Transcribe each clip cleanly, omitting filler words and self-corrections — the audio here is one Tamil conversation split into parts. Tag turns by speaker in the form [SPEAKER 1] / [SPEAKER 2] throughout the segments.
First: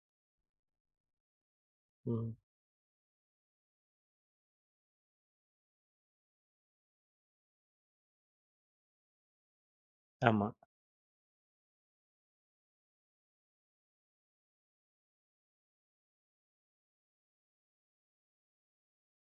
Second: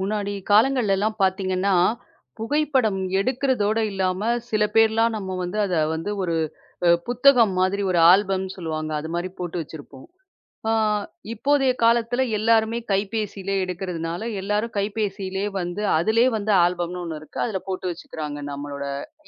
[SPEAKER 1] முன்னாடி காலங்கள்ல எல்லாம் பார்த்தீங்கன்னா,
[SPEAKER 2] ம்.
[SPEAKER 1] புகைப்படம் எடுக்கிறதோட இல்லாம, சில பேர்லாம் நம்ம வந்து அத வந்து ஒரு புத்தகம் மாதிரி ஒரு ஆல்பம்னு சொல்லுவாங்க. அது மாரி போட்டு வச்சிருப்போம்.
[SPEAKER 2] ஆமா.
[SPEAKER 1] ஆ இப்போதைய காலத்துல எல்லாருமே கைபேசியிலே எடுக்கிறதுனால, எல்லாரும் கைபேசியிலே வந்து அதிலே வந்து ஆல்பம்னு ஒண்ணு இருக்கு. அதில போட்டு வச்சுக்கிறாங்க நம்மளோட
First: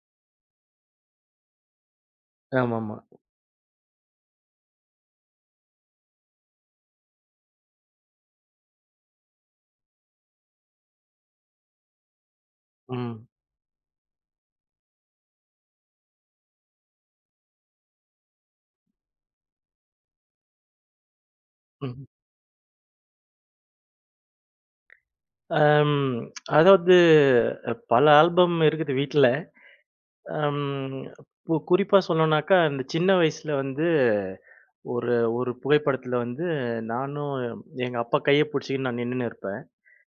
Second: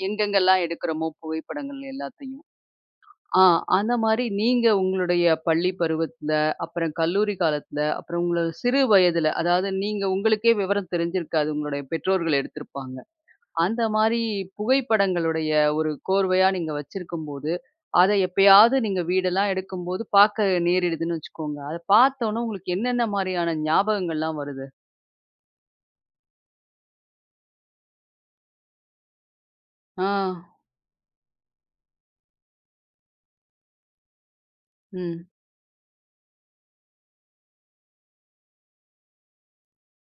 [SPEAKER 1] எங்கெங்கெல்லாம் எடுக்கிறோமோ புகைப்படங்கள் எல்லாத்தையும்.
[SPEAKER 2] ஆமாமா.
[SPEAKER 1] ஆ அந்த மாரி நீங்க உங்களுடைய பள்ளி பருவத்துல, அப்புறம் கல்லூரி காலத்துல, அப்புறம் உங்களோட சிறு வயதுல, அதாவது நீங்க உங்களுக்கே விவரம் தெரிஞ்சிருக்காது. உங்களுடைய பெற்றோர்கள் எடுத்திருப்பாங்க.
[SPEAKER 2] ம்.
[SPEAKER 1] அந்த மாரி புகைப்படங்களுடைய ஒரு கோர்வையா நீங்க வச்சிருக்கும்போது, அத எப்பயாவது நீங்க வீடெல்லாம் எடுக்கும்போது பார்க்க நேரிடுதுன்னு வச்சுக்கோங்க. அத
[SPEAKER 2] ம்.
[SPEAKER 1] பார்த்தோனே உங்களுக்கு என்னென்ன மாரியான ஞாபகங்கள்லாம் வருது?
[SPEAKER 2] அம் அதாவது பல ஆல்பம் இருக்குது வீட்ல.
[SPEAKER 1] ஆ.
[SPEAKER 2] அம் கு குறிப்பா சொல்லணும்னாக்கா, அந்த சின்ன வயசுல வந்து ஒரு
[SPEAKER 1] ம்.
[SPEAKER 2] ஒரு புகைப்படத்துல வந்து நானும் எங்க அப்பா கைய புடிச்சுக்கின்னு நான் நின்னுன்னு இருப்பேன்.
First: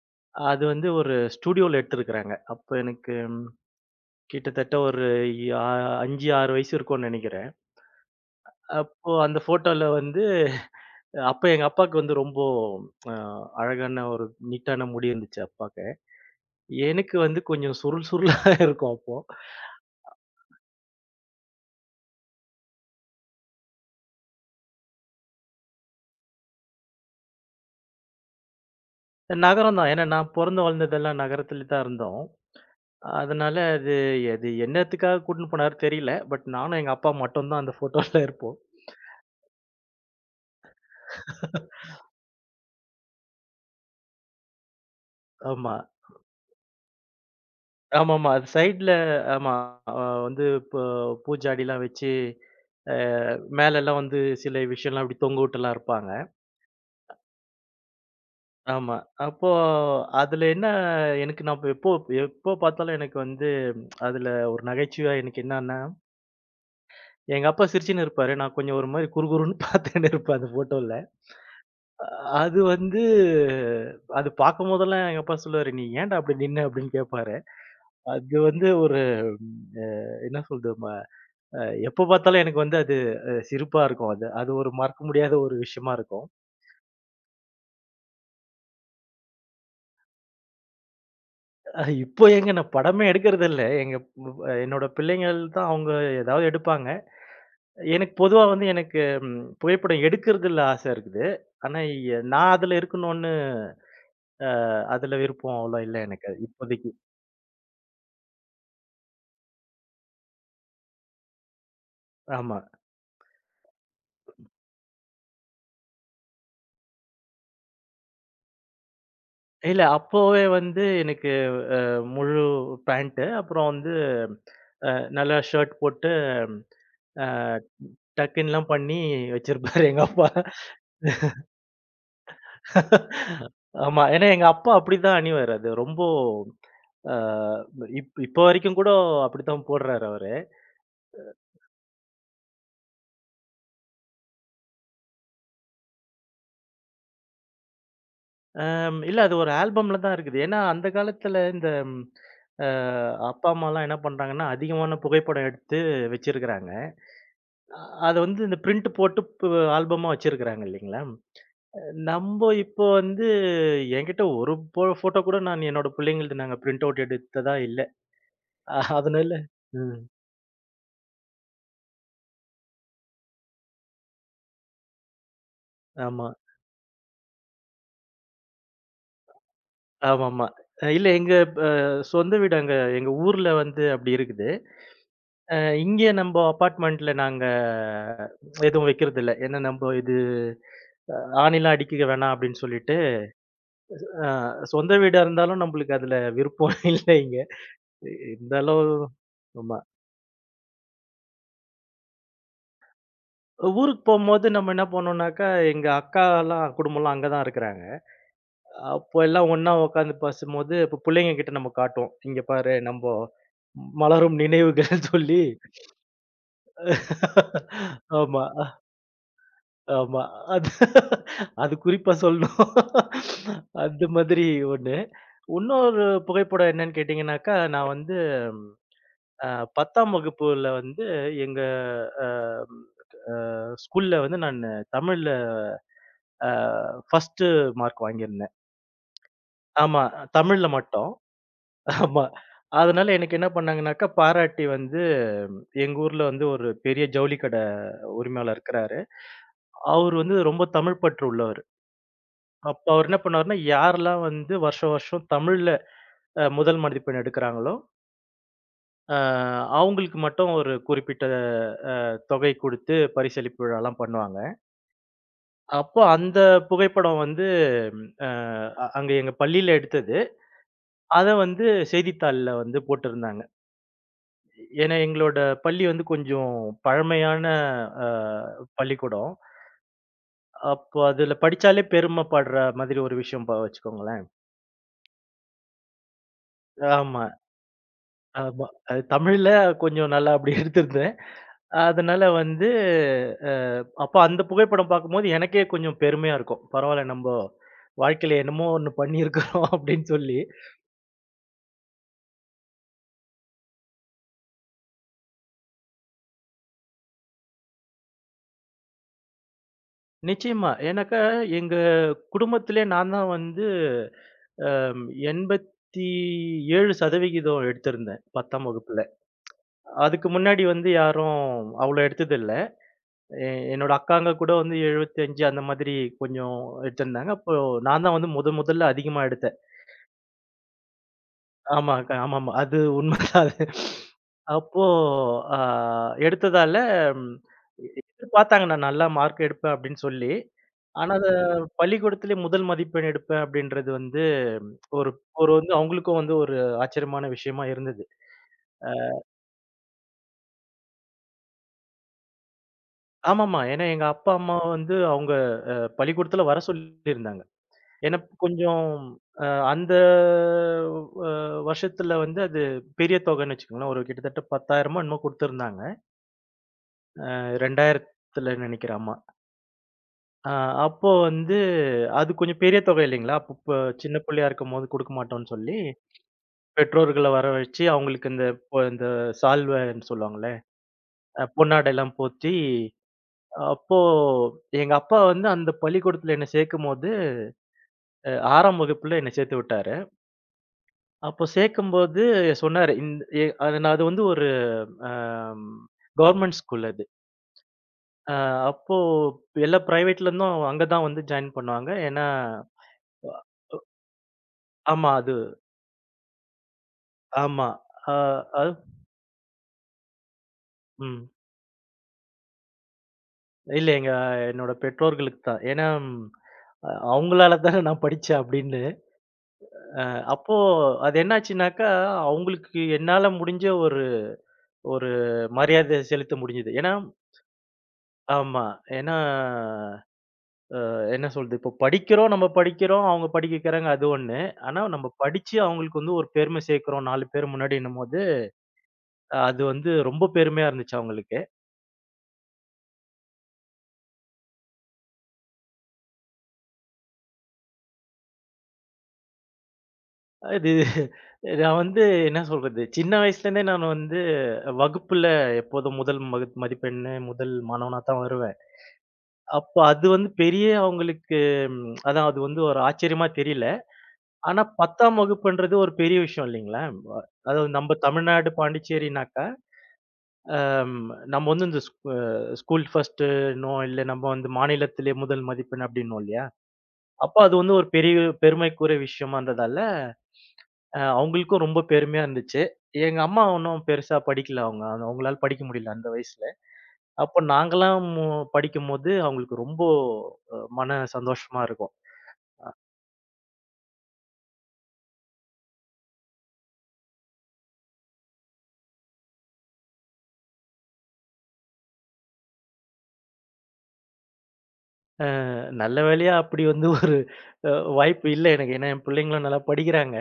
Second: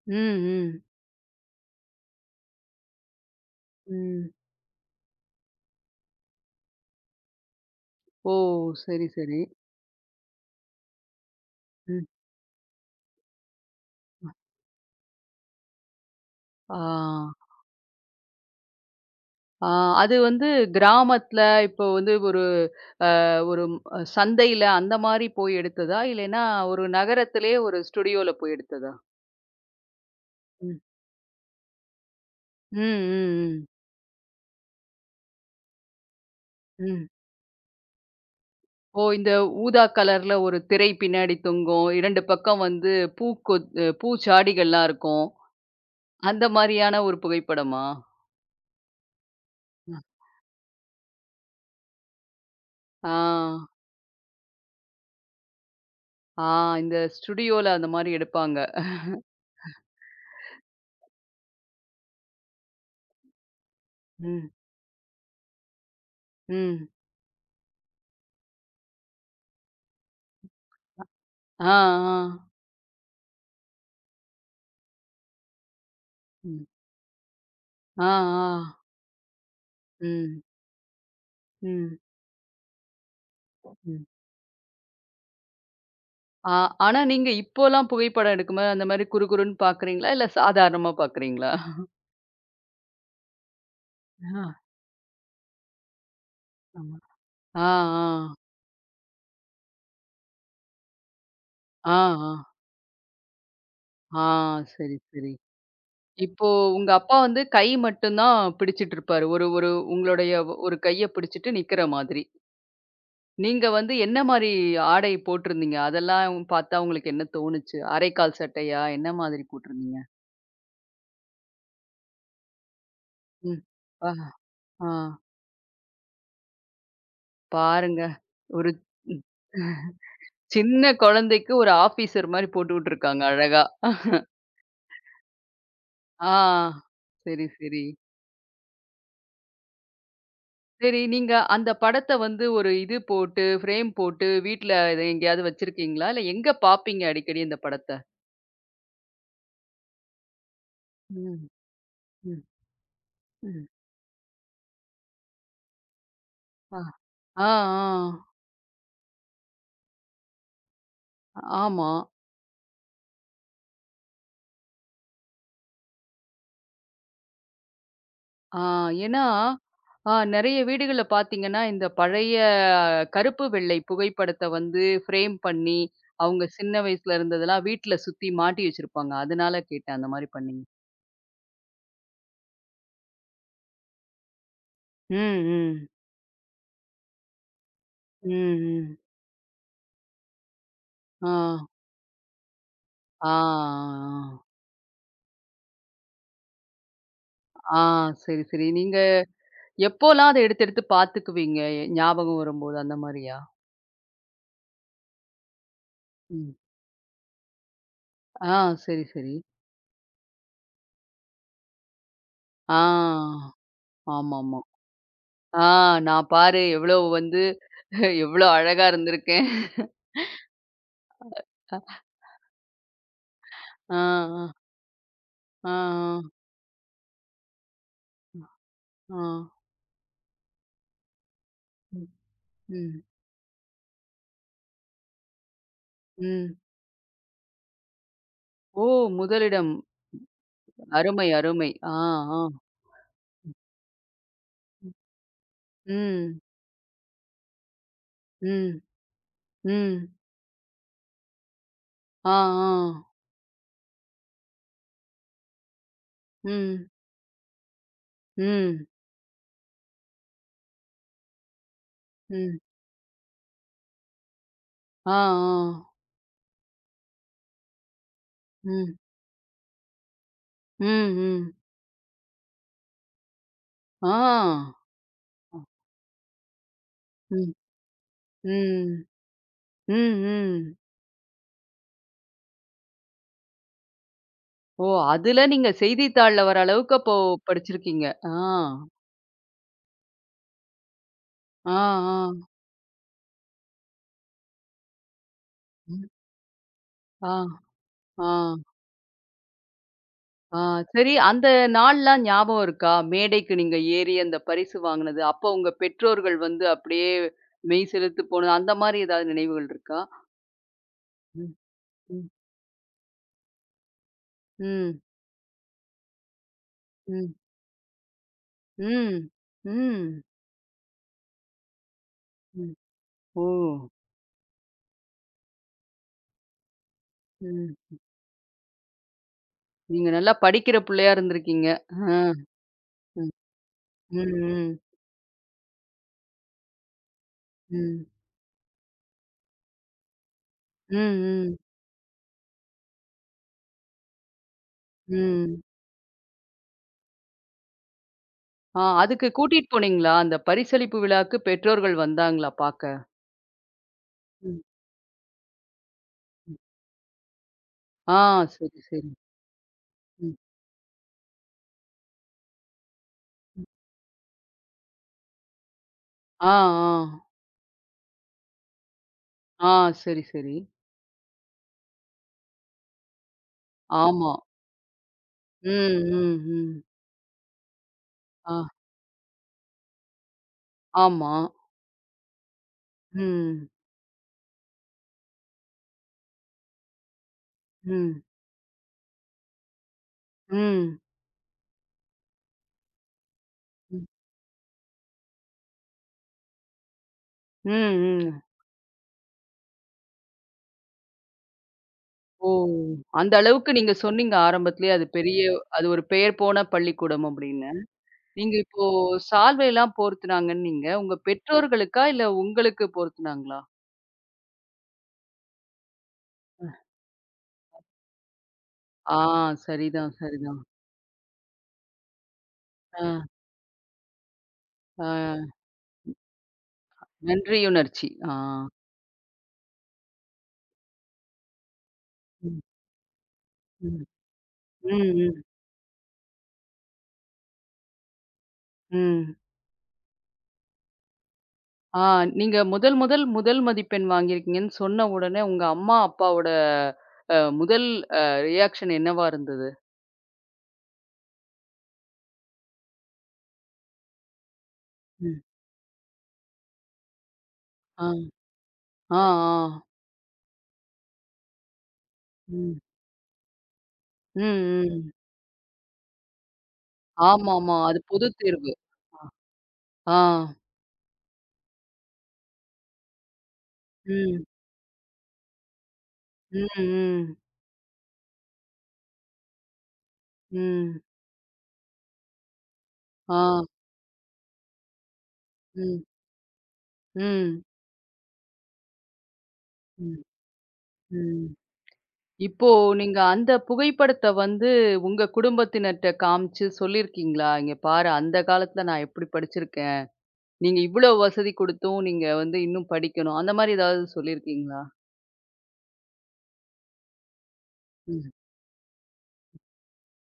[SPEAKER 1] ம்,
[SPEAKER 2] அது
[SPEAKER 1] ம்,
[SPEAKER 2] வந்து ஒரு ஸ்டுடியோல எடுத்திருக்கிறாங்க. அப்ப எனக்கு
[SPEAKER 1] ம்.
[SPEAKER 2] கிட்டத்தட்ட ஒரு ஆ 5, 6 வயசு இருக்கும்னு நெனைக்கிறேன்.
[SPEAKER 1] ஓ! சரி,
[SPEAKER 2] அப்போ அந்த
[SPEAKER 1] சரி.
[SPEAKER 2] ஃபோட்டோல வந்து அப்ப எங்க அப்பாவுக்கு
[SPEAKER 1] ம்.
[SPEAKER 2] வந்து ரொம்ப அ அழகான ஒரு நீட்டான முடி இருந்துச்சு அப்பாக்கு.
[SPEAKER 1] ஆ.
[SPEAKER 2] எனக்கு வந்து கொஞ்சம் சுருள் சுருளா இருக்கும் அப்போ.
[SPEAKER 1] ஆ அது வந்து கிராமத்துல இப்போ வந்து ஒரு ஒரு ம், அ சந்தையில அந்த மாரி போய் எடுத்ததா? இல்லைன்னா ஒரு நகரத்திலே ஒரு ஸ்டுடியோல போய் எடுத்ததா?
[SPEAKER 2] நகரம் தான். ஏன்னா நான் பொறந்து
[SPEAKER 1] ம்.
[SPEAKER 2] வளர்ந்ததெல்லாம் நகரத்துல தான் இருந்தோம்.
[SPEAKER 1] ம்,
[SPEAKER 2] அதனால
[SPEAKER 1] ம்,
[SPEAKER 2] அது அது என்னத்துக்காக கூட்டின்னு போனாரு தெரியல. பட் நானும்
[SPEAKER 1] ம்,
[SPEAKER 2] எங்க
[SPEAKER 1] ம்.
[SPEAKER 2] அப்பா மட்டும் தான் அந்த ஃபோட்டோல இருப்போம்.
[SPEAKER 1] ஓ! இந்த ஊதா கலர்ல ஒரு திரை பின்னாடி தொங்கும். 2 பக்கம் வந்து பூ கொத் பூச்சாடிகள்லாம் இருக்கும்.
[SPEAKER 2] ஆமா.
[SPEAKER 1] அந்த மாரியான ஒரு புகைப்படமா?
[SPEAKER 2] ஆமாமா. அது சைடுல ஆமா அ
[SPEAKER 1] ம்.
[SPEAKER 2] வந்து இப்ப பூஜாடிலாம் வச்சு, அ
[SPEAKER 1] ஆ,
[SPEAKER 2] மேலலாம் வந்து சில விஷயம்லாம் அப்படி தொங்க விட்டுலாம் இருப்பாங்க.
[SPEAKER 1] ஆ இந்த ஸ்டுடியோல அந்த மாரி எடுப்பாங்க.
[SPEAKER 2] ஆமா. அப்போ அதுல என்ன எனக்கு நான் எப்போ எப்போ பார்த்தாலும் எனக்கு வந்து அதுல
[SPEAKER 1] ம்,
[SPEAKER 2] ஒரு நகைச்சுவையா எனக்கு என்னன்னா
[SPEAKER 1] ம்.
[SPEAKER 2] எங்க அப்பா சிரிச்சுன்னு இருப்பாரு. நான் கொஞ்சம் ஒரு மாரி குறுகுறுன்னு பார்த்துன்னு இருப்பேன் அந்த ஃபோட்டோல.
[SPEAKER 1] ஆ, ஆ.
[SPEAKER 2] அது வந்து அது பார்க்கும்போதெல்லாம் எங்க அப்பா சொல்லுவாரு, "நீ ஏன்டா அப்படி நின்ன?"
[SPEAKER 1] ம்.
[SPEAKER 2] அப்படின்னு கேட்பாரு.
[SPEAKER 1] ஆ,
[SPEAKER 2] அது வந்து
[SPEAKER 1] ஆ.
[SPEAKER 2] ஒரு அ என்ன
[SPEAKER 1] ம்,
[SPEAKER 2] சொல்றது? ம அ
[SPEAKER 1] ம்,
[SPEAKER 2] எப்ப பார்த்தாலும் எனக்கு வந்து அது சிரிப்பா
[SPEAKER 1] ம்.
[SPEAKER 2] இருக்கும். அது அது ஒரு மறக்க முடியாத ஒரு விஷயமா இருக்கும்.
[SPEAKER 1] ஆ, ஆனா நீங்க இப்போலாம் புகைப்படம் எடுக்கும்போது, அந்த மாரி குறுகுறுன்னு பார்க்குறீங்களா? இல்ல சாதாரணமா பார்க்குறீங்களா?
[SPEAKER 2] இப்போ எங்க நான் படமே எடுக்கறதில்ல. எங்க
[SPEAKER 1] ஆ,
[SPEAKER 2] என்னோட பிள்ளைங்கள் தான் அவங்க ஏதாவது எடுப்பாங்க.
[SPEAKER 1] ஆமா. ஆ,
[SPEAKER 2] எனக்கு
[SPEAKER 1] ஆ,
[SPEAKER 2] பொதுவா வந்து எனக்கு ம் புகைப்படம் எடுக்கறதுல ஆசை இருக்குது. ஆனா,
[SPEAKER 1] ஆ,
[SPEAKER 2] எ
[SPEAKER 1] ஆ,
[SPEAKER 2] நான் அதுல இருக்கணும்னு
[SPEAKER 1] ஆ,
[SPEAKER 2] அ
[SPEAKER 1] சரி,
[SPEAKER 2] அதுல
[SPEAKER 1] சரி.
[SPEAKER 2] விருப்பம் அவ்வளோ இல்ல எனக்கு
[SPEAKER 1] இப்போ உங்க
[SPEAKER 2] இப்போதைக்கு.
[SPEAKER 1] அப்பா வந்து கை மட்டும் தான் பிடிச்சிட்டு இருப்பாரு. ஒரு ஒரு உங்களுடைய ஒரு கைய பிடிச்சிட்டு நிக்கிற மாதிரி.
[SPEAKER 2] ஆமா.
[SPEAKER 1] நீங்க வந்து என்ன மாரி ஆடை போட்டிருந்தீங்க? அதெல்லாம் பார்த்தா உங்களுக்கு என்ன தோணுச்சு? அரைக்கால் சட்டையா? என்ன மாதிரி
[SPEAKER 2] இல்ல
[SPEAKER 1] போட்டிருந்தீங்க?
[SPEAKER 2] அப்போவே வந்து எனக்கு அ முழு பேண்ட்
[SPEAKER 1] ம்.
[SPEAKER 2] அப்புறம் வந்து
[SPEAKER 1] ஆ, ஆ,
[SPEAKER 2] அ நல்லா ஷர்ட் போட்டு அ
[SPEAKER 1] பாருங்க.
[SPEAKER 2] டக்குன்லாம்
[SPEAKER 1] ஒரு
[SPEAKER 2] பண்ணி
[SPEAKER 1] ம்
[SPEAKER 2] வச்சிருப்பாரு எங்க அப்பா.
[SPEAKER 1] சின்ன குழந்தைக்கு ஒரு ஆபீசர் மாரி போட்டுட்டு இருக்காங்க அழகா.
[SPEAKER 2] ஆமா. ஏன்னா எங்க அப்பா அப்படிதான் அணிவாரு. அது ரொம்ப
[SPEAKER 1] ஆ.
[SPEAKER 2] அ
[SPEAKER 1] சரி, சரி.
[SPEAKER 2] இப் இப்போ வரைக்கும் கூட அப்படித்தான் போடுறாரு அவரு.
[SPEAKER 1] சரி, நீங்க அந்த படத்த வந்து ஒரு இது போட்டு, ஃப்ரேம் போட்டு வீட்ல இத எங்கேயாவது வச்சிருக்கீங்களா? இல்ல எங்க பார்ப்பீங்க அடிக்கடி இந்த படத்த?
[SPEAKER 2] இல்ல அது ஒரு ஆல்பம்ல தான் இருக்குது. ஏன்னா அந்த காலத்துல
[SPEAKER 1] ம்,
[SPEAKER 2] இந்த
[SPEAKER 1] ம்,
[SPEAKER 2] அ அப்பா,
[SPEAKER 1] ம்.
[SPEAKER 2] அம்மாலாம் என்ன பண்றாங்கன்னா, அதிகமான புகைப்படம் எடுத்து வச்சிருக்கிறாங்க.
[SPEAKER 1] ஆ. ஆ, ஆ.
[SPEAKER 2] அ அத வந்து இந்த பிரிண்ட் போட்டு ஆல்பமா வச்சிருக்கிறாங்க இல்லைங்களா?
[SPEAKER 1] ஆமா.
[SPEAKER 2] நம்ப இப்போ வந்து என்கிட்ட ஒரு ஃபோட்டோ கூட நான் என்னோட பிள்ளைங்கள்து நாங்க பிரிண்ட் அவுட் எடுத்ததா இல்ல.
[SPEAKER 1] ஆ ஏன்னா,
[SPEAKER 2] அதனால ம்.
[SPEAKER 1] ஆ நெறைய வீடுகள்ல பார்த்தீங்கன்னா, இந்த பழைய கருப்பு, வெள்ளை புகைப்படத்த வந்து ஃப்ரேம் பண்ணி,
[SPEAKER 2] ஆமா.
[SPEAKER 1] அவங்க சின்ன வயசுல இருந்ததெல்லாம் வீட்ல சுத்தி மாட்டி வச்சிருப்பாங்க. அதனால கேட்டேன் அந்த மாரி
[SPEAKER 2] ஆமாமா.
[SPEAKER 1] பண்ணீங்க.
[SPEAKER 2] இல்ல எங்க அ சொந்த வீடு அங்க எங்க ஊர்ல வந்து அப்படி இருக்குது.
[SPEAKER 1] ம்,
[SPEAKER 2] அ
[SPEAKER 1] ம்.
[SPEAKER 2] இங்கே நம்ப அபார்ட்மெண்ட்ல நாங்க
[SPEAKER 1] ம்,
[SPEAKER 2] எதுவும்
[SPEAKER 1] ம்.
[SPEAKER 2] வைக்கிறதில்ல. ஏன்னா நம்ப இது அ
[SPEAKER 1] ஆ.
[SPEAKER 2] ஆணிலாம் அடிக்க வேணாம் அப்படின்னு சொல்லிட்டு,
[SPEAKER 1] ஆ,
[SPEAKER 2] அ
[SPEAKER 1] ஆ.
[SPEAKER 2] சொந்த வீடா இருந்தாலும் நம்பளுக்கு அதுல விருப்பம் இல்ல இங்க.
[SPEAKER 1] ஆ. சரி, சரி.
[SPEAKER 2] இருந்தாலும்
[SPEAKER 1] நீங்க
[SPEAKER 2] ஆமா.
[SPEAKER 1] எப்போலாம் அத எடுத்து எடுத்து பாத்துக்குவீங்க? ஞாபகம் வரும்போது அந்த மாரியா?
[SPEAKER 2] ஊருக்கு போம்போது நம்ம என்ன பண்ணோம்னாக்கா, எங்க
[SPEAKER 1] ம்.
[SPEAKER 2] அக்காலாம் குடும்பம்லாம் அங்க தான் இருக்கிறாங்க.
[SPEAKER 1] ஆ சரி,
[SPEAKER 2] அப்போ
[SPEAKER 1] சரி.
[SPEAKER 2] எல்லாம் ஒண்ணா உட்காந்து பேசும்போது, இப்போ பிள்ளைங்க கிட்ட நம்ம காட்டுவோம். "இங்க பாரு நம்போ
[SPEAKER 1] ஆ.
[SPEAKER 2] மலரும்
[SPEAKER 1] ஆமாமா.
[SPEAKER 2] நினைவுகள்" சொல்லி
[SPEAKER 1] ஆ நான் பாரு எவ்ளோ வந்து
[SPEAKER 2] ஆமா,
[SPEAKER 1] எவ்ளோ அழகா இருந்திருக்கேன்.
[SPEAKER 2] ஆமா. அது அது குறிப்பா சொல்லணும்.
[SPEAKER 1] ஆ,
[SPEAKER 2] அந்த மாதிரி
[SPEAKER 1] ஆ,
[SPEAKER 2] ஒண்ணு.
[SPEAKER 1] ஆ,
[SPEAKER 2] இன்னொரு
[SPEAKER 1] ஆ,
[SPEAKER 2] புகைப்படம் என்னன்னு கேட்டீங்கன்னாக்கா, நான் வந்து
[SPEAKER 1] ஆ.
[SPEAKER 2] அ 10ஆம் வகுப்புல வந்து எங்க
[SPEAKER 1] ம், ம்,
[SPEAKER 2] அ ஸ்கூல்ல வந்து நானு தமிழ்ல அ
[SPEAKER 1] ம்.
[SPEAKER 2] 1 மார்க் வாங்கியிருந்தேன்.
[SPEAKER 1] ஓ! முதலிடம்.
[SPEAKER 2] ஆமா. தமிழ்ல மட்டும்.
[SPEAKER 1] அருமை, அருமை. ஆ,
[SPEAKER 2] ஆமா.
[SPEAKER 1] ஆ.
[SPEAKER 2] அதனால எனக்கு என்ன பண்ணாங்கனாக்கா, பாராட்டி வந்து எங்க ஊர்ல
[SPEAKER 1] ம்,
[SPEAKER 2] வந்து ஒரு பெரிய ஜவுளி கடை உரிமையாளர்
[SPEAKER 1] ம்,
[SPEAKER 2] இருக்கிறாரு.
[SPEAKER 1] ம்.
[SPEAKER 2] அவரு வந்து ரொம்ப தமிழ் பற்று உள்ளவரு.
[SPEAKER 1] ஆ, ஆ.
[SPEAKER 2] அப்ப அவர் என்ன பண்ணாருன்னா, யாரெல்லாம் வந்து வருஷம் வருஷம் தமிழ்ல முதல்
[SPEAKER 1] ம்,
[SPEAKER 2] மதிப்பெண் எடுக்கிறாங்களோ,
[SPEAKER 1] ம்,
[SPEAKER 2] அ அவங்களுக்கு மட்டும் ஒரு குறிப்பிட்ட அ தொகை
[SPEAKER 1] ம்.
[SPEAKER 2] குடுத்து பரிசளிப்பு விழாலாம் பண்ணுவாங்க.
[SPEAKER 1] ஆ, ஆ.
[SPEAKER 2] அப்போ அந்த புகைப்படம் வந்து ம், அ
[SPEAKER 1] ம்,
[SPEAKER 2] அங்க எங்க பள்ளியில எடுத்தது.
[SPEAKER 1] ம்,
[SPEAKER 2] அத
[SPEAKER 1] ம்.
[SPEAKER 2] வந்து செய்தித்தாள்ல வந்து போட்டிருந்தாங்க.
[SPEAKER 1] ஆ.
[SPEAKER 2] ஏன்னா எங்களோட பள்ளி வந்து கொஞ்சம் பழமையான
[SPEAKER 1] ம்.
[SPEAKER 2] அ
[SPEAKER 1] ம்.
[SPEAKER 2] பள்ளிக்கூடம்.
[SPEAKER 1] ம், ம்.
[SPEAKER 2] அப்போ அதுல படிச்சாலே பெருமைப்படுற மாதிரி ஒரு விஷயம் வச்சுக்கோங்களேன்.
[SPEAKER 1] ஓ! அதுல நீங்க செய்தித்தாள்ல வர அளவுக்கு அப்போ
[SPEAKER 2] ஆமா,
[SPEAKER 1] படிச்சிருக்கீங்க. ஆ.
[SPEAKER 2] ஆமா. அது தமிழ்ல கொஞ்சம் நல்லா அப்படி எடுத்திருந்தேன்.
[SPEAKER 1] ஆ, ஆ.
[SPEAKER 2] அதனால வந்து அ அப்போ அந்த புகைப்படம் பார்க்கும்போது எனக்கே கொஞ்சம்
[SPEAKER 1] ம்.
[SPEAKER 2] பெருமையா இருக்கும். பரவாயில்ல நம்ப
[SPEAKER 1] ஆ, ஆ,
[SPEAKER 2] வாழ்க்கையில என்னமோ ஒண்ணு பண்ணியிருக்கிறோம் அப்படின்னு சொல்லி.
[SPEAKER 1] ஆ. சரி அந்த நாள்லாம் ஞாபகம் இருக்கா? மேடைக்கு நீங்க ஏறி அந்த பரிசு வாங்குனது. அப்போ உங்க பெற்றோர்கள் வந்து அப்படியே மெய் சிலுத்து போனது, அந்த மாரி ஏதாவது நினைவுகள் இருக்கா?
[SPEAKER 2] நிச்சயமா. ஏன்னாக்கா
[SPEAKER 1] ம்,
[SPEAKER 2] எங்க
[SPEAKER 1] ம்,
[SPEAKER 2] குடும்பத்திலே நான் தான் வந்து
[SPEAKER 1] ம்,
[SPEAKER 2] அம்
[SPEAKER 1] ம்,
[SPEAKER 2] 87% எடுத்திருந்தேன் 10ஆம் வகுப்புல.
[SPEAKER 1] ம், ம்,
[SPEAKER 2] அதுக்கு முன்னாடி வந்து யாரும் அவ்வளோ எடுத்ததில்ல.
[SPEAKER 1] ம். ஓ!
[SPEAKER 2] எ என்னோட அக்காங்க கூட வந்து 75 அந்த மாதிரி கொஞ்சம் எடுத்திருந்தாங்க. அப்போ
[SPEAKER 1] ம்.
[SPEAKER 2] நான் தான் வந்து முதன் முதல்ல அதிகமா எடுத்தேன்.
[SPEAKER 1] நீங்க நல்லா படிக்கிற பிள்ளையா இருந்திருக்கீங்க.
[SPEAKER 2] ஆமா, க
[SPEAKER 1] ஆ.
[SPEAKER 2] ஆமாமா. அது
[SPEAKER 1] ம்,
[SPEAKER 2] உண்மதான் அது.
[SPEAKER 1] ம்,
[SPEAKER 2] அப்போ அ எடுத்ததால ம்
[SPEAKER 1] ம்,
[SPEAKER 2] எதிர்பார்த்தாங்க நான் நல்லா மார்க் எடுப்பேன் அப்படின்னு சொல்லி.
[SPEAKER 1] ம்,
[SPEAKER 2] ஆனா அத
[SPEAKER 1] ம்.
[SPEAKER 2] பள்ளிக்கூடத்திலே முதல் மதிப்பெண் எடுப்பேன் அப்படின்றது வந்து ஒரு ஒரு
[SPEAKER 1] ம்.
[SPEAKER 2] வந்து அவங்களுக்கும் வந்து ஒரு ஆச்சரியமான விஷயமா இருந்தது.
[SPEAKER 1] ஆ அதுக்கு கூட்டிட்டு போனீங்களா? அந்த பரிசளிப்பு விழாக்கு பெற்றோர்கள் வந்தாங்களா பாக்க?
[SPEAKER 2] ஆமாமா. ஏன்னா எங்க அப்பா, அம்மா
[SPEAKER 1] ம்.
[SPEAKER 2] வந்து அவங்க பள்ளிக்கூடத்துல
[SPEAKER 1] ம்.
[SPEAKER 2] வர சொல்லியிருந்தாங்க. ஏன்னா
[SPEAKER 1] ஆ சரி,
[SPEAKER 2] கொஞ்சம்
[SPEAKER 1] சரி.
[SPEAKER 2] அ அந்த
[SPEAKER 1] ம்.
[SPEAKER 2] அ வருஷத்துல வந்து அது பெரிய தொகைன்னு
[SPEAKER 1] ம்.
[SPEAKER 2] வச்சுக்கோங்களேன். ஒரு கிட்டத்தட்ட 10,000மோ என்னமோ குடுத்துருந்தாங்க.
[SPEAKER 1] ஆ, ஆ.
[SPEAKER 2] 2000த்துல நினைக்கிறேன் அம்மா.
[SPEAKER 1] ஆ சரி,
[SPEAKER 2] அ
[SPEAKER 1] சரி.
[SPEAKER 2] அப்போ வந்து அது கொஞ்சம் பெரிய தொகை இல்லைங்களா? அப்ப சின்ன
[SPEAKER 1] ஆமா.
[SPEAKER 2] பிள்ளையா இருக்கும்போது குடுக்க மாட்டோம்ன்னு சொல்லி,
[SPEAKER 1] ம், ம், ம்.
[SPEAKER 2] பெற்றோர்கள வர வச்சு அவங்களுக்கு இந்த
[SPEAKER 1] ஆ.
[SPEAKER 2] இந்த சால்வைன்னு சொல்லுவாங்கல்ல,
[SPEAKER 1] ஆமா.
[SPEAKER 2] பொன்னாடைலாம் போத்தி,
[SPEAKER 1] ம்,
[SPEAKER 2] அப்போ எங்க அப்பா வந்து அந்த பள்ளிக்கூடத்துல என்ன சேர்க்கும்போது
[SPEAKER 1] ம், ம்,
[SPEAKER 2] அ 6ஆம் வகுப்புல என்ன சேர்த்து விட்டாரு.
[SPEAKER 1] ம்,
[SPEAKER 2] அப்போ சேர்க்கும்போது சொன்னாரு, இந்த எ அது நான் அது வந்து ஒரு அம் கவர்ன்மென்ட் ஸ்கூல் அது.
[SPEAKER 1] ம்,
[SPEAKER 2] அ
[SPEAKER 1] ம்.
[SPEAKER 2] அப்போ எல்லா பிரைவேட்ல இருந்தும் அங்க தான் வந்து ஜாயின் பண்ணுவாங்க. ஏன்னா
[SPEAKER 1] ஓ! அந்த அளவுக்கு நீங்க சொன்னீங்க ஆரம்பத்திலேயே அது
[SPEAKER 2] ஆமா அது
[SPEAKER 1] பெரிய அது ஒரு பெயர் போன பள்ளிக்கூடம்
[SPEAKER 2] ஆமா.
[SPEAKER 1] அப்படின்னு.
[SPEAKER 2] அ
[SPEAKER 1] நீங்க
[SPEAKER 2] அது
[SPEAKER 1] இப்போ சால்வைலாம் போர்த்துனாங்கன்னீங்க. உங்க
[SPEAKER 2] ம்.
[SPEAKER 1] பெற்றோர்களுக்கா? இல்ல உங்களுக்கு போர்த்துனாங்களா?
[SPEAKER 2] இல்ல எங்க என்னோட பெற்றோர்களுக்கு தான். ஏன்னா அவங்களால தானே நான் படிச்சேன் அப்படின்னு.
[SPEAKER 1] ஆ சரிதான்,
[SPEAKER 2] அப்போ
[SPEAKER 1] சரிதான்.
[SPEAKER 2] அது என்னாச்சுனாக்கா, அவங்களுக்கு
[SPEAKER 1] ஆ,
[SPEAKER 2] என்னால முடிஞ்ச ஒரு ஒரு
[SPEAKER 1] ஆ.
[SPEAKER 2] மரியாதை செலுத்த முடிஞ்சது. ஏன்னா
[SPEAKER 1] நன்றியுணர்ச்சி. ஆ.
[SPEAKER 2] ஆமா. ஏன்னா என்ன சொல்றது? இப்போ படிக்கிறோம், நம்ம
[SPEAKER 1] ம்,
[SPEAKER 2] படிக்கிறோம், அவங்க படிக்க வைக்கிறாங்க
[SPEAKER 1] ம்,
[SPEAKER 2] அது ஒண்ணு. ஆனா
[SPEAKER 1] ம்,
[SPEAKER 2] நம்ம
[SPEAKER 1] ம்,
[SPEAKER 2] படிச்சு அவங்களுக்கு வந்து ஒரு பெருமை சேர்க்கிறோம் 4 பேர் முன்னாடின்னும்போது,
[SPEAKER 1] ம்.
[SPEAKER 2] அது வந்து ரொம்ப பெருமையா இருந்துச்சு அவங்களுக்கு.
[SPEAKER 1] ஆ நீங்க முதல் முதல் முதல் மதிப்பெண் வாங்கியிருக்கீங்கன்னு சொன்ன உடனே உங்க அம்மா, அப்பாவோட முதல் அ ரியாக்ஷன் என்னவா இருந்தது?
[SPEAKER 2] இது நான் வந்து என்ன சொல்றது? சின்ன வயசுலேருந்தே நான் வந்து வகுப்புல
[SPEAKER 1] ம்.
[SPEAKER 2] எப்போதும் முதல் மதிப்பெண்ணு, முதல் மாணவனா
[SPEAKER 1] ஆ,
[SPEAKER 2] தான் வருவேன்.
[SPEAKER 1] ஆ, ஆ.
[SPEAKER 2] அப்ப அது வந்து பெரிய அவங்களுக்கு ம், அதான் அது வந்து ஒரு
[SPEAKER 1] ம்,
[SPEAKER 2] ஆச்சரியமா தெரியல.
[SPEAKER 1] ம்,
[SPEAKER 2] ஆனா
[SPEAKER 1] ம்.
[SPEAKER 2] 10ஆம் வகுப்புன்றது ஒரு பெரிய விஷயம் இல்லைங்களா? அதாவது
[SPEAKER 1] ஆமாமா.
[SPEAKER 2] நம்ம
[SPEAKER 1] அது பொதுத்
[SPEAKER 2] தமிழ்நாடு,
[SPEAKER 1] தேர்வு.
[SPEAKER 2] பாண்டிச்சேரினாக்கா
[SPEAKER 1] ஆ.
[SPEAKER 2] அம் நம்ம வந்து இந்த ஸ்கூல் ஃபர்ஸ்ட்டுன்னோ, இல்ல நம்ம
[SPEAKER 1] ம்,
[SPEAKER 2] வந்து மாநிலத்திலே முதல் மதிப்பெண் அப்படின்னோம் இல்லையா?
[SPEAKER 1] ம், ம்,
[SPEAKER 2] அப்ப அது வந்து ஒரு பெரிய பெருமைக்குரிய விஷயமா இருந்ததால,
[SPEAKER 1] ம்.
[SPEAKER 2] அவங்களுக்கும் ரொம்ப பெருமையா இருந்துச்சு. எங்க
[SPEAKER 1] ஆ.
[SPEAKER 2] அம்மா ஒண்ணும் பெருசா படிக்கல அவங்க. அவங்க- அவங்களால படிக்க முடியல
[SPEAKER 1] ம்,
[SPEAKER 2] அந்த வயசுல. அப்ப
[SPEAKER 1] ம்,
[SPEAKER 2] நாங்கலாம் படிக்கும்போது அவங்களுக்கு ரொம்ப
[SPEAKER 1] ம்,
[SPEAKER 2] மன
[SPEAKER 1] ம்.
[SPEAKER 2] சந்தோஷமா இருக்கும்.
[SPEAKER 1] இப்போ நீங்க அந்த புகைப்படத்த வந்து உங்க குடும்பத்தினர்ட்ட காமிச்சு சொல்லியிருக்கீங்களா? "இங்க பாரு அந்த காலத்துல நான் எப்படி படிச்சிருக்கேன். நீங்க இவ்ளோ வசதி குடுத்தும் நீங்க வந்து இன்னும் படிக்கணும்." அந்த மாரி ஏதாவது சொல்லியிருக்கீங்களா?
[SPEAKER 2] நல்ல வேளையா அப்படி வந்து ஒரு அ வாய்ப்பு
[SPEAKER 1] ம்.
[SPEAKER 2] இல்ல எனக்கு. ஏன்னா, என் பிள்ளைங்களும் நல்லா படிக்கிறாங்க.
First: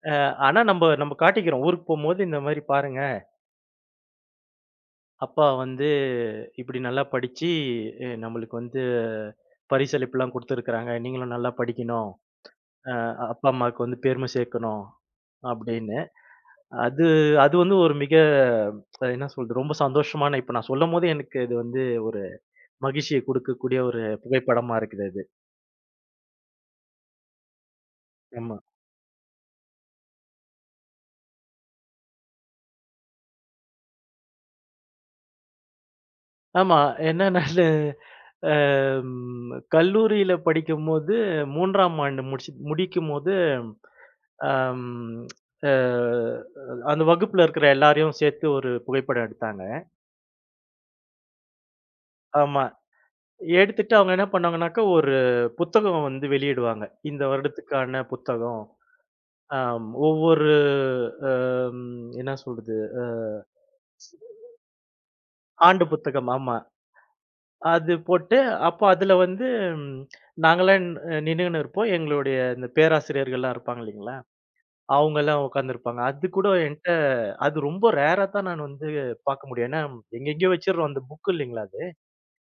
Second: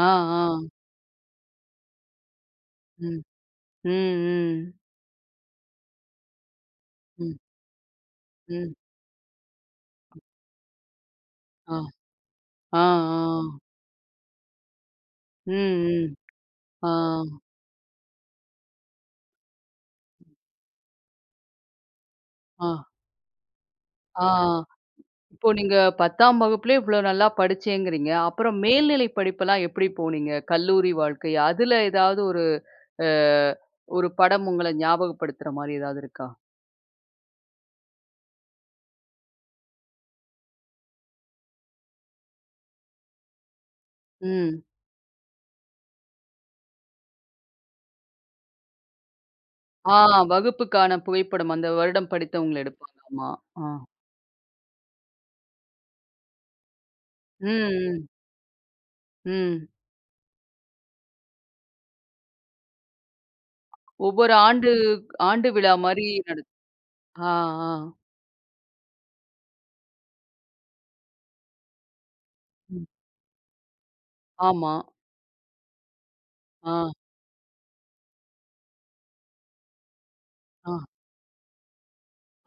[SPEAKER 1] ஆ,
[SPEAKER 2] அ
[SPEAKER 1] ஆ.
[SPEAKER 2] ஆனா, நம்ப நம்ம காட்டிக்கிறோம். ஊருக்கு போம்போது இந்த மாரி பாருங்க,
[SPEAKER 1] ம். ம். ம்.
[SPEAKER 2] அப்பா வந்து இப்படி நல்லா
[SPEAKER 1] ம்,
[SPEAKER 2] படிச்சு, எ நம்மளுக்கு
[SPEAKER 1] ம்.
[SPEAKER 2] வந்து பரிசளிப்புலாம் குடுத்துருக்காங்க. நீங்களும் நல்லா
[SPEAKER 1] ஆ,
[SPEAKER 2] படிக்கணும்.
[SPEAKER 1] ஆ,
[SPEAKER 2] அ
[SPEAKER 1] ஆ.
[SPEAKER 2] அப்பா, அம்மாவுக்கு வந்து பெருமை சேர்க்கணும்
[SPEAKER 1] ம்,
[SPEAKER 2] அப்படின்னு.
[SPEAKER 1] ம். ஆ,
[SPEAKER 2] அது அது வந்து ஒரு மிக என்ன சொல்றது? ரொம்ப சந்தோஷமான இப்ப நான் சொல்லும்போது எனக்கு இது வந்து ஒரு
[SPEAKER 1] ஆ,
[SPEAKER 2] மகிழ்ச்சிய குடுக்கக்கூடிய ஒரு
[SPEAKER 1] ஆ.
[SPEAKER 2] புகைப்படமா இருக்குது அது.
[SPEAKER 1] இப்போ நீங்க 10ஆம் வகுப்பிலே இவ்ளோ நல்லா படிச்சேங்கிறீங்க.
[SPEAKER 2] ஆமா.
[SPEAKER 1] அப்புறம் மேல்நிலை படிப்பெல்லாம் எப்படி போனீங்க? கல்லூரி வாழ்க்கை. அதுல ஏதாவது ஒரு அ ஒரு படம் உங்கள ஞாபகப்படுத்துற மாரி ஏதாவது இருக்கா?
[SPEAKER 2] ஆமா. என்னன்னா அ ம் கல்லூரியில படிக்கும்போது 3ஆம் ஆண்டு முடிச்சு முடிக்கும்போது
[SPEAKER 1] ம்.
[SPEAKER 2] அம் அ அந்த வகுப்புல இருக்கிற எல்லாரையும் சேர்த்து ஒரு புகைப்படம் எடுத்தாங்க.
[SPEAKER 1] ஆ வகுப்புக்கான புகைப்படம். அந்த வருடம்
[SPEAKER 2] ஆமா.
[SPEAKER 1] படித்தவங்கள எடுப்பாங்க. ஆமா. ஆ.
[SPEAKER 2] எடுத்துட்டு அவங்க என்ன பண்ணாங்கன்னாக்கா, ஒரு புத்தகம் வந்து வெளியிடுவாங்க. இந்த வருடத்துக்கான
[SPEAKER 1] ம்,
[SPEAKER 2] புத்தகம்.
[SPEAKER 1] ம், ம்.
[SPEAKER 2] ஆம். ஒவ்வொரு அம் என்ன சொல்றது?
[SPEAKER 1] ஒவ்வொரு ஆண்டு ஆண்டு விழா
[SPEAKER 2] ஆண்டு
[SPEAKER 1] மாரி
[SPEAKER 2] புத்தகம்
[SPEAKER 1] நட
[SPEAKER 2] ஆமா.
[SPEAKER 1] ஆ, ஆ.
[SPEAKER 2] அது போட்டு, அப்போ அதுல வந்து நாங்கலாம் நின்னுகின்னு இருப்போம். எங்களுடைய இந்த
[SPEAKER 1] ம்.
[SPEAKER 2] பேராசிரியர்கள்லாம் இருப்பாங்க இல்லைங்களா?
[SPEAKER 1] ஆமா.
[SPEAKER 2] அவங்கலாம் உட்கார்ந்திருப்பாங்க. அது கூட என்ட்ட
[SPEAKER 1] ஆ,
[SPEAKER 2] அது ரொம்ப ரேரா தான் நான் வந்து பார்க்க முடியும். ஏன்னா, எங்கெங்கேயோ
[SPEAKER 1] ஆ.
[SPEAKER 2] வச்சிடுறோம் அந்த புக் இல்லைங்களா அது.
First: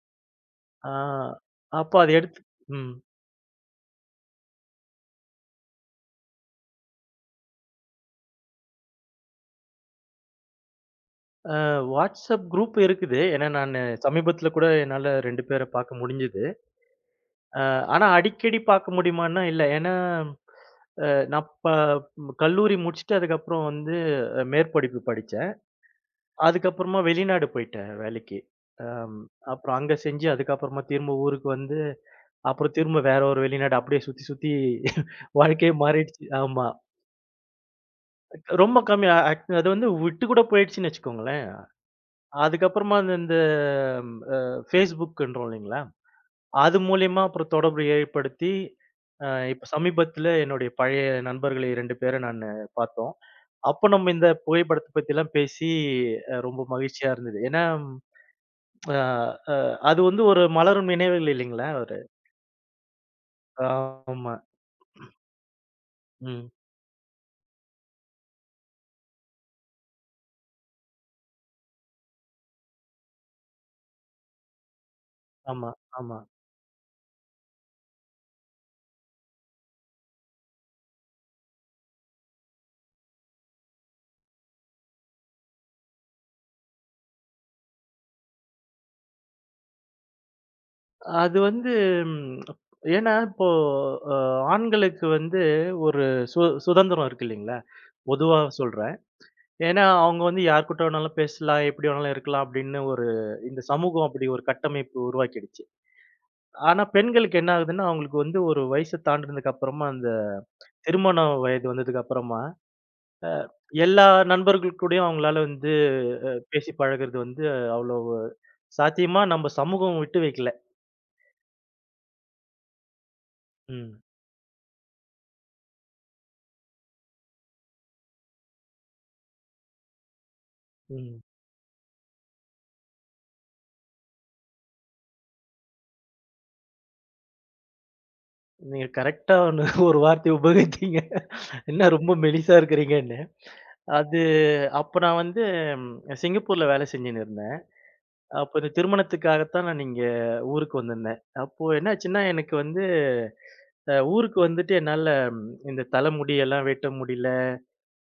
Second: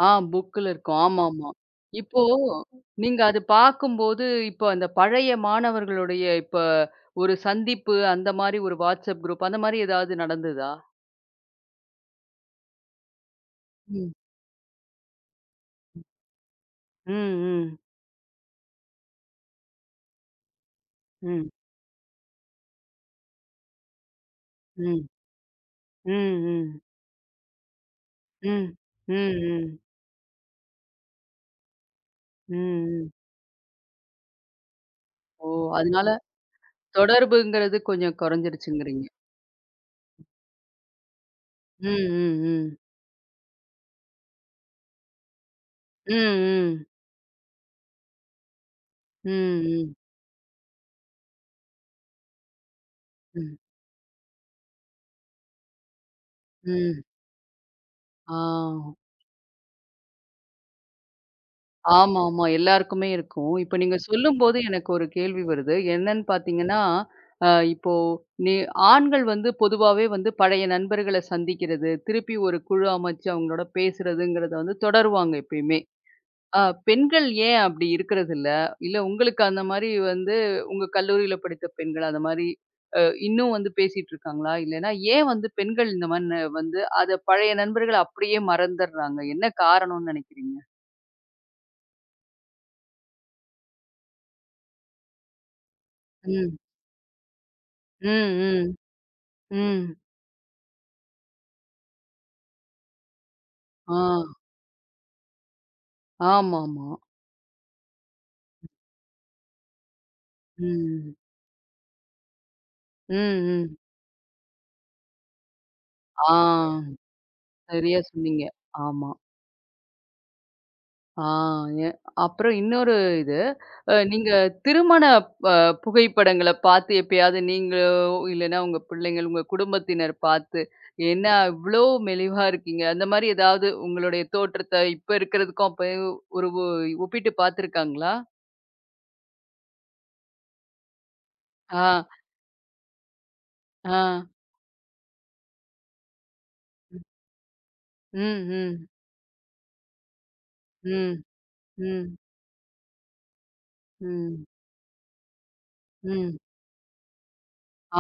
[SPEAKER 1] ஆ புக்ல
[SPEAKER 2] ஆ
[SPEAKER 1] இருக்கும். ஆமாமா.
[SPEAKER 2] அப்போ அத
[SPEAKER 1] இப்போ
[SPEAKER 2] எடுத்து ம்.
[SPEAKER 1] நீங்க அது பார்க்கும்போது, இப்போ அந்த பழைய மாணவர்களுடைய இப்ப ஒரு சந்திப்பு, அந்த மாரி ஒரு WhatsApp குரூப் அந்த மாரி ஏதாவது நடந்ததா?
[SPEAKER 2] WhatsApp குரூப் இருக்குது. ஏன்னா, நானு
[SPEAKER 1] ம்.
[SPEAKER 2] சமீபத்தில கூட என்னால 2 பேர பார்க்க முடிஞ்சது.
[SPEAKER 1] ம்,
[SPEAKER 2] அ
[SPEAKER 1] ம்,
[SPEAKER 2] ஆனா அடிக்கடி பார்க்க முடியுமான்னா இல்ல. ஏன்னா, நான்
[SPEAKER 1] ம்,
[SPEAKER 2] ப கல்லூரி முடிச்சுட்டு அதுக்கப்புறம் வந்து மேற்படிப்பு
[SPEAKER 1] ம்,
[SPEAKER 2] படிச்சேன்.
[SPEAKER 1] ம், ம்,
[SPEAKER 2] அதுக்கப்புறமா வெளிநாடு போயிட்டேன் வேலைக்கு.
[SPEAKER 1] ம், ம், ம்,
[SPEAKER 2] அம் அப்புறம்
[SPEAKER 1] ம்,
[SPEAKER 2] அங்க செஞ்சு அதுக்கப்புறமா திரும்ப ஊருக்கு வந்து, அப்புறம் திரும்ப
[SPEAKER 1] ம்.
[SPEAKER 2] வேற ஒரு வெளிநாடு அப்படியே சுத்தி சுத்தி
[SPEAKER 1] ஓ!
[SPEAKER 2] வாழ்க்கையே
[SPEAKER 1] அதனால
[SPEAKER 2] மாறிடுச்சு. ஆமா.
[SPEAKER 1] தொடர்புங்கிறது கொஞ்சம்
[SPEAKER 2] ரொம்ப
[SPEAKER 1] குறைஞ்சிருச்சுங்கிறீங்க.
[SPEAKER 2] கம்மியா ஆக் அது வந்து விட்டு கூட போயிடுச்சுன்னு வச்சுக்கோங்களேன்.
[SPEAKER 1] ம், ம், ம்,
[SPEAKER 2] அதுக்கப்புறமா அந்த இந்த அ Facebookன்றோம் இல்லைங்களா?
[SPEAKER 1] ம்,
[SPEAKER 2] அது
[SPEAKER 1] ம்,
[SPEAKER 2] மூலியமா அப்புறம் தொடர்பு ஏற்படுத்தி,
[SPEAKER 1] ம்,
[SPEAKER 2] இப்ப
[SPEAKER 1] ம்,
[SPEAKER 2] சமீபத்தில என்னுடைய பழைய நண்பர்களை 2 பேர நானு பார்த்தோம்.
[SPEAKER 1] ம்,
[SPEAKER 2] அப்ப நம்ம இந்த புகைப்படத்த பத்திலாம் பேசி ரொம்ப
[SPEAKER 1] ம்.
[SPEAKER 2] மகிழ்ச்சியா இருந்தது. ஏன்னா,
[SPEAKER 1] ஆ.
[SPEAKER 2] அ அ அது வந்து ஒரு மலரும் நினைவுகள் இல்லைங்களா? ஒரு
[SPEAKER 1] ஆமா, ஆமா. எல்லாருக்குமே இருக்கும். இப்ப நீங்க
[SPEAKER 2] ஆமா.
[SPEAKER 1] சொல்லும்போது எனக்கு ஒரு கேள்வி வருது. என்னன்னு
[SPEAKER 2] ம்.
[SPEAKER 1] பார்த்தீங்கன்னா, அ இப்போ நீ ஆண்கள் வந்து பொதுவாவே வந்து பழைய நண்பர்கள சந்திக்கிறது, திருப்பி ஒரு குழு அமைச்சு அவங்களோட பேசுறதுங்கிறத வந்து தொடருவாங்க
[SPEAKER 2] ஆமா,
[SPEAKER 1] எப்பயுமே.
[SPEAKER 2] ஆமா.
[SPEAKER 1] அ பெண்கள் ஏன் அப்படி இருக்கிறதில்ல? இல்ல இல்ல உங்களுக்கு அந்த மாரி வந்து உங்க கல்லூரியில படித்த பெண்கள் அந்த மாரி அ இன்னும் வந்து பேசிட்டு இருக்காங்களா? இல்லைன்னா ஏன் வந்து பெண்கள் இந்த மாரி வந்து அத பழைய நண்பர்கள அப்படியே மறந்தர்றாங்க? என்ன காரணம்னு நினைக்கிறீங்க?
[SPEAKER 2] அது வந்து ம் ஏன்னா இப்போ அ ஆண்களுக்கு வந்து ஒரு சு
[SPEAKER 1] ம்.
[SPEAKER 2] சுதந்திரம் இருக்கு இல்லைங்களா? பொதுவா
[SPEAKER 1] ம், ம்.
[SPEAKER 2] சொல்றேன். ஏன்னா
[SPEAKER 1] ம்.
[SPEAKER 2] அவங்க வந்து யார்கிட்ட வேணாலும் பேசலாம், எப்படி வேணாலும் இருக்கலாம் அப்படின்னு ஒரு இந்த
[SPEAKER 1] ஆ.
[SPEAKER 2] சமூகம் அப்படி ஒரு கட்டமைப்பு உருவாக்கிடுச்சு. ஆனா
[SPEAKER 1] ஆமாமா.
[SPEAKER 2] பெண்களுக்கு என்ன ஆகுதுன்னா, அவங்களுக்கு வந்து ஒரு வயசு தாண்டினதுக்கு அப்புறமா அந்த
[SPEAKER 1] ம்.
[SPEAKER 2] திருமண வயது வந்ததுக்கு அப்புறமா,
[SPEAKER 1] ம், ம்.
[SPEAKER 2] எல்லா நண்பர்கள் கூடயும் அவங்களால வந்து
[SPEAKER 1] ஆ.
[SPEAKER 2] பேசி பழகுறது வந்து
[SPEAKER 1] சரியா
[SPEAKER 2] அவ்வளவு
[SPEAKER 1] சொன்னீங்க. ஆமா.
[SPEAKER 2] சாத்தியமா நம்ம சமூகம் விட்டு வைக்கல.
[SPEAKER 1] ஆ எ அப்புறம் இன்னொரு இது,
[SPEAKER 2] ம்,
[SPEAKER 1] நீங்க திருமண ப புகைப்படங்கள பார்த்து எப்பயாவது நீங்களோ, இல்லன்னா உங்க பிள்ளைங்கள், உங்க குடும்பத்தினர் பார்த்து,
[SPEAKER 2] ம்.
[SPEAKER 1] என்ன இவ்ளோ மெலிவா இருக்கீங்க, அந்த மாரி ஏதாவது உங்களுடைய தோற்றத்த இப்ப இருக்கிறதுக்கும் அப்ப ஒரு ஒப்பிட்டு பார்த்துருக்காங்களா?
[SPEAKER 2] நீங்க கரெக்ட்டா ஒண்ணு ஒரு வார்த்தைய உபயோகித்தீங்க.
[SPEAKER 1] ஆ,
[SPEAKER 2] என்ன ரொம்ப மெலிசா இருக்கிறீங்கன்னு.
[SPEAKER 1] ஆ.
[SPEAKER 2] அது அப்ப நான் வந்து ம், சிங்கப்பூர்ல வேலை
[SPEAKER 1] ம்,
[SPEAKER 2] செஞ்சுன்னு இருந்தேன். அப்ப இந்த
[SPEAKER 1] ம்,
[SPEAKER 2] திருமணத்துக்காகத்தான் நான் இங்க ஊருக்கு
[SPEAKER 1] ம்,
[SPEAKER 2] வந்திருந்தேன். அப்போ
[SPEAKER 1] ம்,
[SPEAKER 2] என்னாச்சுன்னா, எனக்கு வந்து ஊருக்கு
[SPEAKER 1] ம்,
[SPEAKER 2] வந்துட்டு என்னால ம், இந்த தலைமுடி
[SPEAKER 1] ம்.
[SPEAKER 2] எல்லாம் வெட்ட முடியல.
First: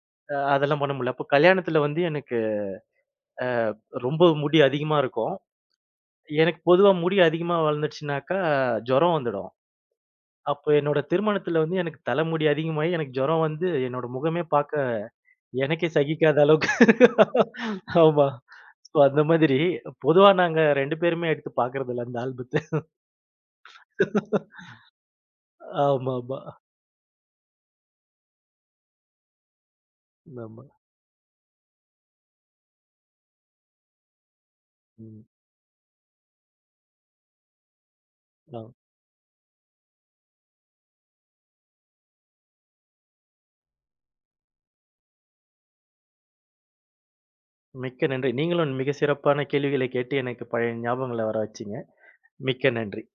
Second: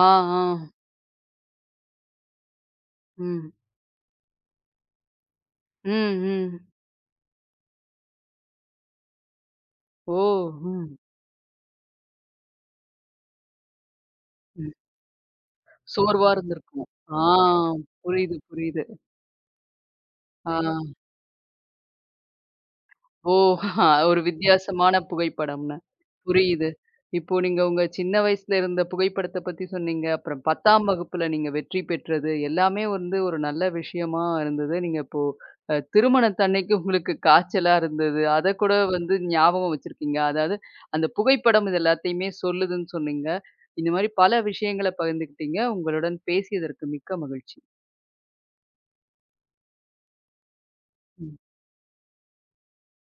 [SPEAKER 1] ஆ, ஆ.
[SPEAKER 2] அதெல்லாம் பண்ண முடியல. அப்போ கல்யாணத்துல வந்து எனக்கு அ
[SPEAKER 1] ம்.
[SPEAKER 2] ரொம்ப முடி அதிகமா இருக்கும்.
[SPEAKER 1] ம்,
[SPEAKER 2] எனக்கு
[SPEAKER 1] ம்.
[SPEAKER 2] பொதுவா முடி அதிகமா வளர்ந்துடுச்சுனாக்கா ஜுரம் வந்துடும்.
[SPEAKER 1] ஓ!
[SPEAKER 2] அப்போ
[SPEAKER 1] ம்,
[SPEAKER 2] என்னோட திருமணத்துல வந்து எனக்கு தலைமுடி அதிகமாயி எனக்கு ஜுரம் வந்து என்னோட முகமே
[SPEAKER 1] ம்.
[SPEAKER 2] பார்க்க எனக்கே
[SPEAKER 1] சோர்வா
[SPEAKER 2] சகிக்காத அளவுக்கு
[SPEAKER 1] இருந்திருக்கும். ஆ
[SPEAKER 2] ஆமா.
[SPEAKER 1] புரியுது, புரியுது.
[SPEAKER 2] ஸோ அந்த மாதிரி பொதுவா
[SPEAKER 1] ஆ.
[SPEAKER 2] நாங்க 2 பேருமே எடுத்து பார்க்கறதில்ல அந்த ஆல்பத்த.
[SPEAKER 1] ஓ! ஒரு வித்தியாசமான புகைப்படம்.
[SPEAKER 2] ஆமாமா. ஆமா.
[SPEAKER 1] புரியுது. இப்போ நீங்க உங்க சின்ன வயசுல இருந்த புகைப்படத்த பத்தி சொன்னீங்க. அப்புறம்
[SPEAKER 2] ஆமா.
[SPEAKER 1] 10ஆம் வகுப்புல நீங்க வெற்றி பெற்றது. எல்லாமே வந்து ஒரு நல்ல விஷயமா இருந்தது. நீங்க இப்போ
[SPEAKER 2] ம்.
[SPEAKER 1] திருமணத்தன்னைக்கு உங்களுக்கு காய்ச்சலா இருந்தது. அத
[SPEAKER 2] ஆ.
[SPEAKER 1] கூட வந்து ஞாபகம் வச்சிருக்கீங்க. அதாவது அந்த புகைப்படம் இது எல்லாத்தையுமே சொல்லுதுன்னு சொன்னீங்க. இந்த மாரி பல விஷயங்கள பகிர்ந்துக்கிட்டீங்க. உங்களுடன் பேசியதற்கு மிக்க மகிழ்ச்சி.
[SPEAKER 2] மிக்க நன்றி. நீங்களும் மிக சிறப்பான கேள்விகளை கேட்டு எனக்கு பழைய ஞாபகங்கள
[SPEAKER 1] ம்.
[SPEAKER 2] வர வச்சீங்க. மிக்க நன்றி.